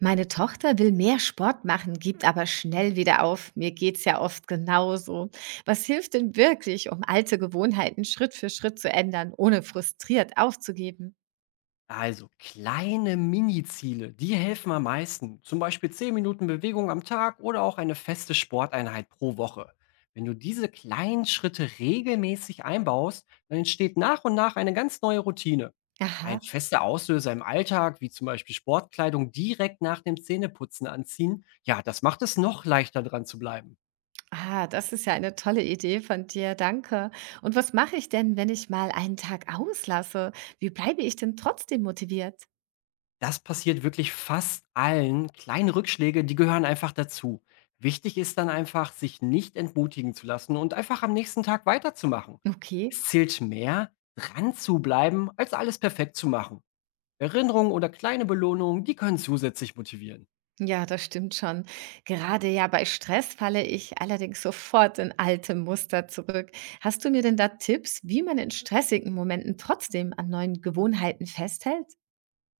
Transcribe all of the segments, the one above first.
Meine Tochter will mehr Sport machen, gibt aber schnell wieder auf. Mir geht's ja oft genauso. Was hilft denn wirklich, um alte Gewohnheiten Schritt für Schritt zu ändern, ohne frustriert aufzugeben? Also kleine Mini-Ziele, die helfen am meisten. Zum Beispiel 10 Minuten Bewegung am Tag oder auch eine feste Sporteinheit pro Woche. Wenn du diese kleinen Schritte regelmäßig einbaust, dann entsteht nach und nach eine ganz neue Routine. Aha. Ein fester Auslöser im Alltag, wie zum Beispiel Sportkleidung direkt nach dem Zähneputzen anziehen, ja, das macht es noch leichter dran zu bleiben. Ah, das ist ja eine tolle Idee von dir. Danke. Und was mache ich denn, wenn ich mal einen Tag auslasse? Wie bleibe ich denn trotzdem motiviert? Das passiert wirklich fast allen. Kleine Rückschläge, die gehören einfach dazu. Wichtig ist dann einfach, sich nicht entmutigen zu lassen und einfach am nächsten Tag weiterzumachen. Okay. Es zählt mehr, dran zu bleiben, als alles perfekt zu machen. Erinnerungen oder kleine Belohnungen, die können zusätzlich motivieren. Ja, das stimmt schon. Gerade ja bei Stress falle ich allerdings sofort in alte Muster zurück. Hast du mir denn da Tipps, wie man in stressigen Momenten trotzdem an neuen Gewohnheiten festhält?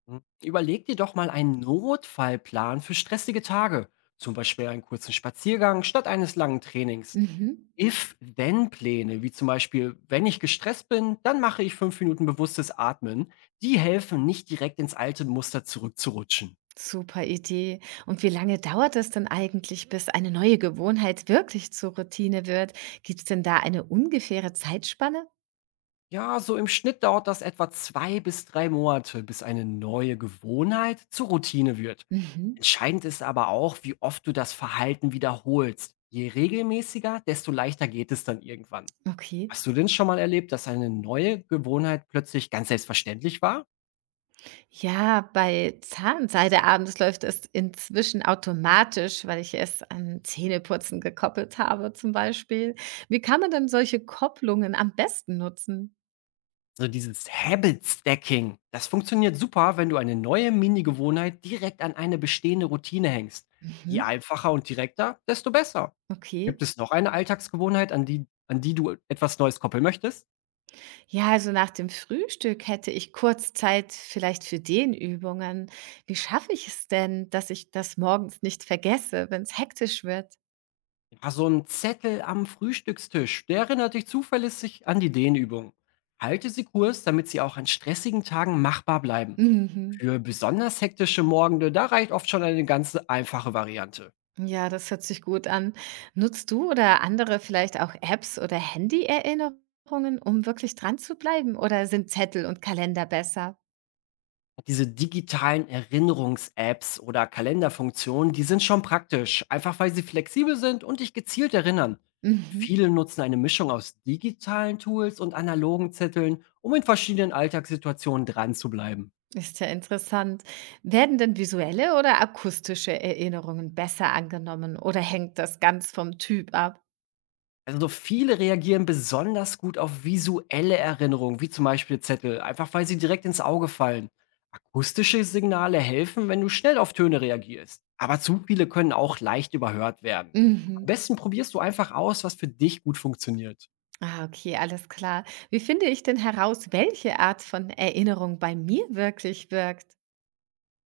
Hm, überleg dir doch mal einen Notfallplan für stressige Tage, zum Beispiel einen kurzen Spaziergang statt eines langen Trainings. Mhm. If-Then-Pläne, wie zum Beispiel, wenn ich gestresst bin, dann mache ich 5 Minuten bewusstes Atmen, die helfen, nicht direkt ins alte Muster zurückzurutschen. Super Idee. Und wie lange dauert es denn eigentlich, bis eine neue Gewohnheit wirklich zur Routine wird? Gibt es denn da eine ungefähre Zeitspanne? Ja, so im Schnitt dauert das etwa 2 bis 3 Monate, bis eine neue Gewohnheit zur Routine wird. Mhm. Entscheidend ist aber auch, wie oft du das Verhalten wiederholst. Je regelmäßiger, desto leichter geht es dann irgendwann. Okay. Hast du denn schon mal erlebt, dass eine neue Gewohnheit plötzlich ganz selbstverständlich war? Ja, bei Zahnseide abends läuft es inzwischen automatisch, weil ich es an Zähneputzen gekoppelt habe zum Beispiel. Wie kann man denn solche Kopplungen am besten nutzen? So dieses Habit Stacking. Das funktioniert super, wenn du eine neue Mini-Gewohnheit direkt an eine bestehende Routine hängst. Je Mhm. einfacher und direkter, desto besser. Okay. Gibt es noch eine Alltagsgewohnheit, an die du etwas Neues koppeln möchtest? Ja, also nach dem Frühstück hätte ich kurz Zeit vielleicht für Dehnübungen. Wie schaffe ich es denn, dass ich das morgens nicht vergesse, wenn es hektisch wird? Ja, so ein Zettel am Frühstückstisch, der erinnert dich zuverlässig an die Dehnübung. Halte sie kurz, damit sie auch an stressigen Tagen machbar bleiben. Mhm. Für besonders hektische Morgende, da reicht oft schon eine ganz einfache Variante. Ja, das hört sich gut an. Nutzt du oder andere vielleicht auch Apps oder Handy-Erinnerungen, um wirklich dran zu bleiben? Oder sind Zettel und Kalender besser? Diese digitalen Erinnerungs-Apps oder Kalenderfunktionen, die sind schon praktisch, einfach weil sie flexibel sind und dich gezielt erinnern. Mhm. Viele nutzen eine Mischung aus digitalen Tools und analogen Zetteln, um in verschiedenen Alltagssituationen dran zu bleiben. Ist ja interessant. Werden denn visuelle oder akustische Erinnerungen besser angenommen oder hängt das ganz vom Typ ab? Also so viele reagieren besonders gut auf visuelle Erinnerungen, wie zum Beispiel Zettel, einfach weil sie direkt ins Auge fallen. Akustische Signale helfen, wenn du schnell auf Töne reagierst. Aber zu viele können auch leicht überhört werden. Am Mhm. besten probierst du einfach aus, was für dich gut funktioniert. Ah, okay, alles klar. Wie finde ich denn heraus, welche Art von Erinnerung bei mir wirklich wirkt?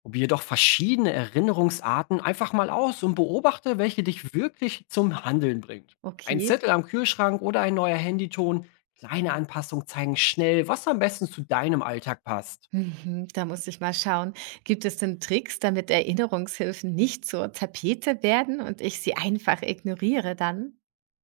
Probier doch verschiedene Erinnerungsarten einfach mal aus und beobachte, welche dich wirklich zum Handeln bringt. Ein Okay. Zettel am Kühlschrank oder ein neuer Handyton, kleine Anpassungen zeigen schnell, was am besten zu deinem Alltag passt. Mhm, da muss ich mal schauen. Gibt es denn Tricks, damit Erinnerungshilfen nicht zur Tapete werden und ich sie einfach ignoriere dann?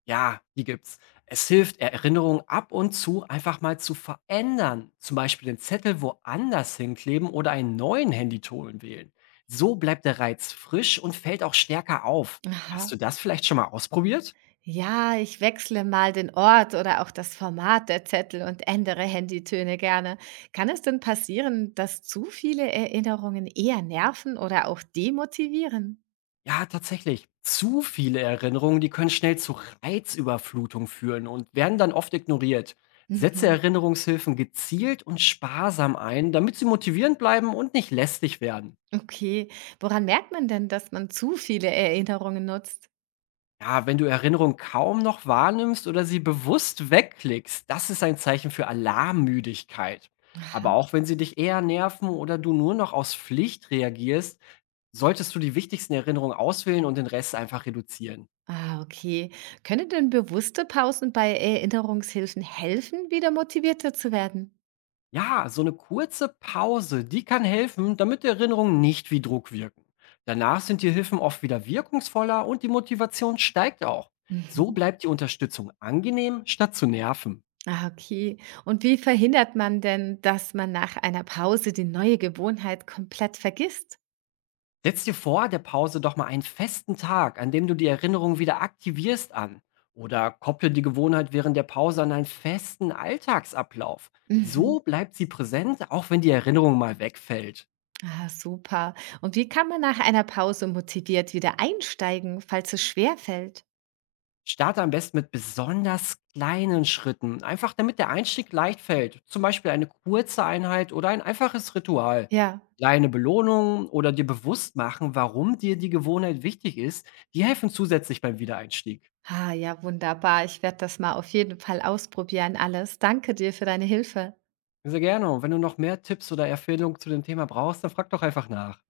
Ja, die gibt's. Es hilft, Erinnerungen ab und zu einfach mal zu verändern. Zum Beispiel den Zettel woanders hinkleben oder einen neuen Handyton wählen. So bleibt der Reiz frisch und fällt auch stärker auf. Hast Aha. du das vielleicht schon mal ausprobiert? Ja, ich wechsle mal den Ort oder auch das Format der Zettel und ändere Handytöne gerne. Kann es denn passieren, dass zu viele Erinnerungen eher nerven oder auch demotivieren? Ja, tatsächlich. Zu viele Erinnerungen, die können schnell zu Reizüberflutung führen und werden dann oft ignoriert. Setze Mhm. Erinnerungshilfen gezielt und sparsam ein, damit sie motivierend bleiben und nicht lästig werden. Okay, woran merkt man denn, dass man zu viele Erinnerungen nutzt? Ja, wenn du Erinnerungen kaum noch wahrnimmst oder sie bewusst wegklickst, das ist ein Zeichen für Alarmmüdigkeit. Aber auch wenn sie dich eher nerven oder du nur noch aus Pflicht reagierst, solltest du die wichtigsten Erinnerungen auswählen und den Rest einfach reduzieren. Ah, okay. Können denn bewusste Pausen bei Erinnerungshilfen helfen, wieder motivierter zu werden? Ja, so eine kurze Pause, die kann helfen, damit die Erinnerungen nicht wie Druck wirken. Danach sind die Hilfen oft wieder wirkungsvoller und die Motivation steigt auch. So Mhm. bleibt die Unterstützung angenehm, statt zu nerven. Ah, okay. Und wie verhindert man denn, dass man nach einer Pause die neue Gewohnheit komplett vergisst? Setz dir vor der Pause doch mal einen festen Tag, an dem du die Erinnerung wieder aktivierst an. Oder kopple die Gewohnheit während der Pause an einen festen Alltagsablauf. Mhm. So bleibt sie präsent, auch wenn die Erinnerung mal wegfällt. Ah, super. Und wie kann man nach einer Pause motiviert wieder einsteigen, falls es schwer fällt? Starte am besten mit besonders kleinen Schritten, einfach damit der Einstieg leicht fällt. Zum Beispiel eine kurze Einheit oder ein einfaches Ritual. Ja. Kleine Belohnungen oder dir bewusst machen, warum dir die Gewohnheit wichtig ist, die helfen zusätzlich beim Wiedereinstieg. Ah, ja, wunderbar. Ich werde das mal auf jeden Fall ausprobieren, alles. Danke dir für deine Hilfe. Sehr gerne. Und wenn du noch mehr Tipps oder Empfehlungen zu dem Thema brauchst, dann frag doch einfach nach.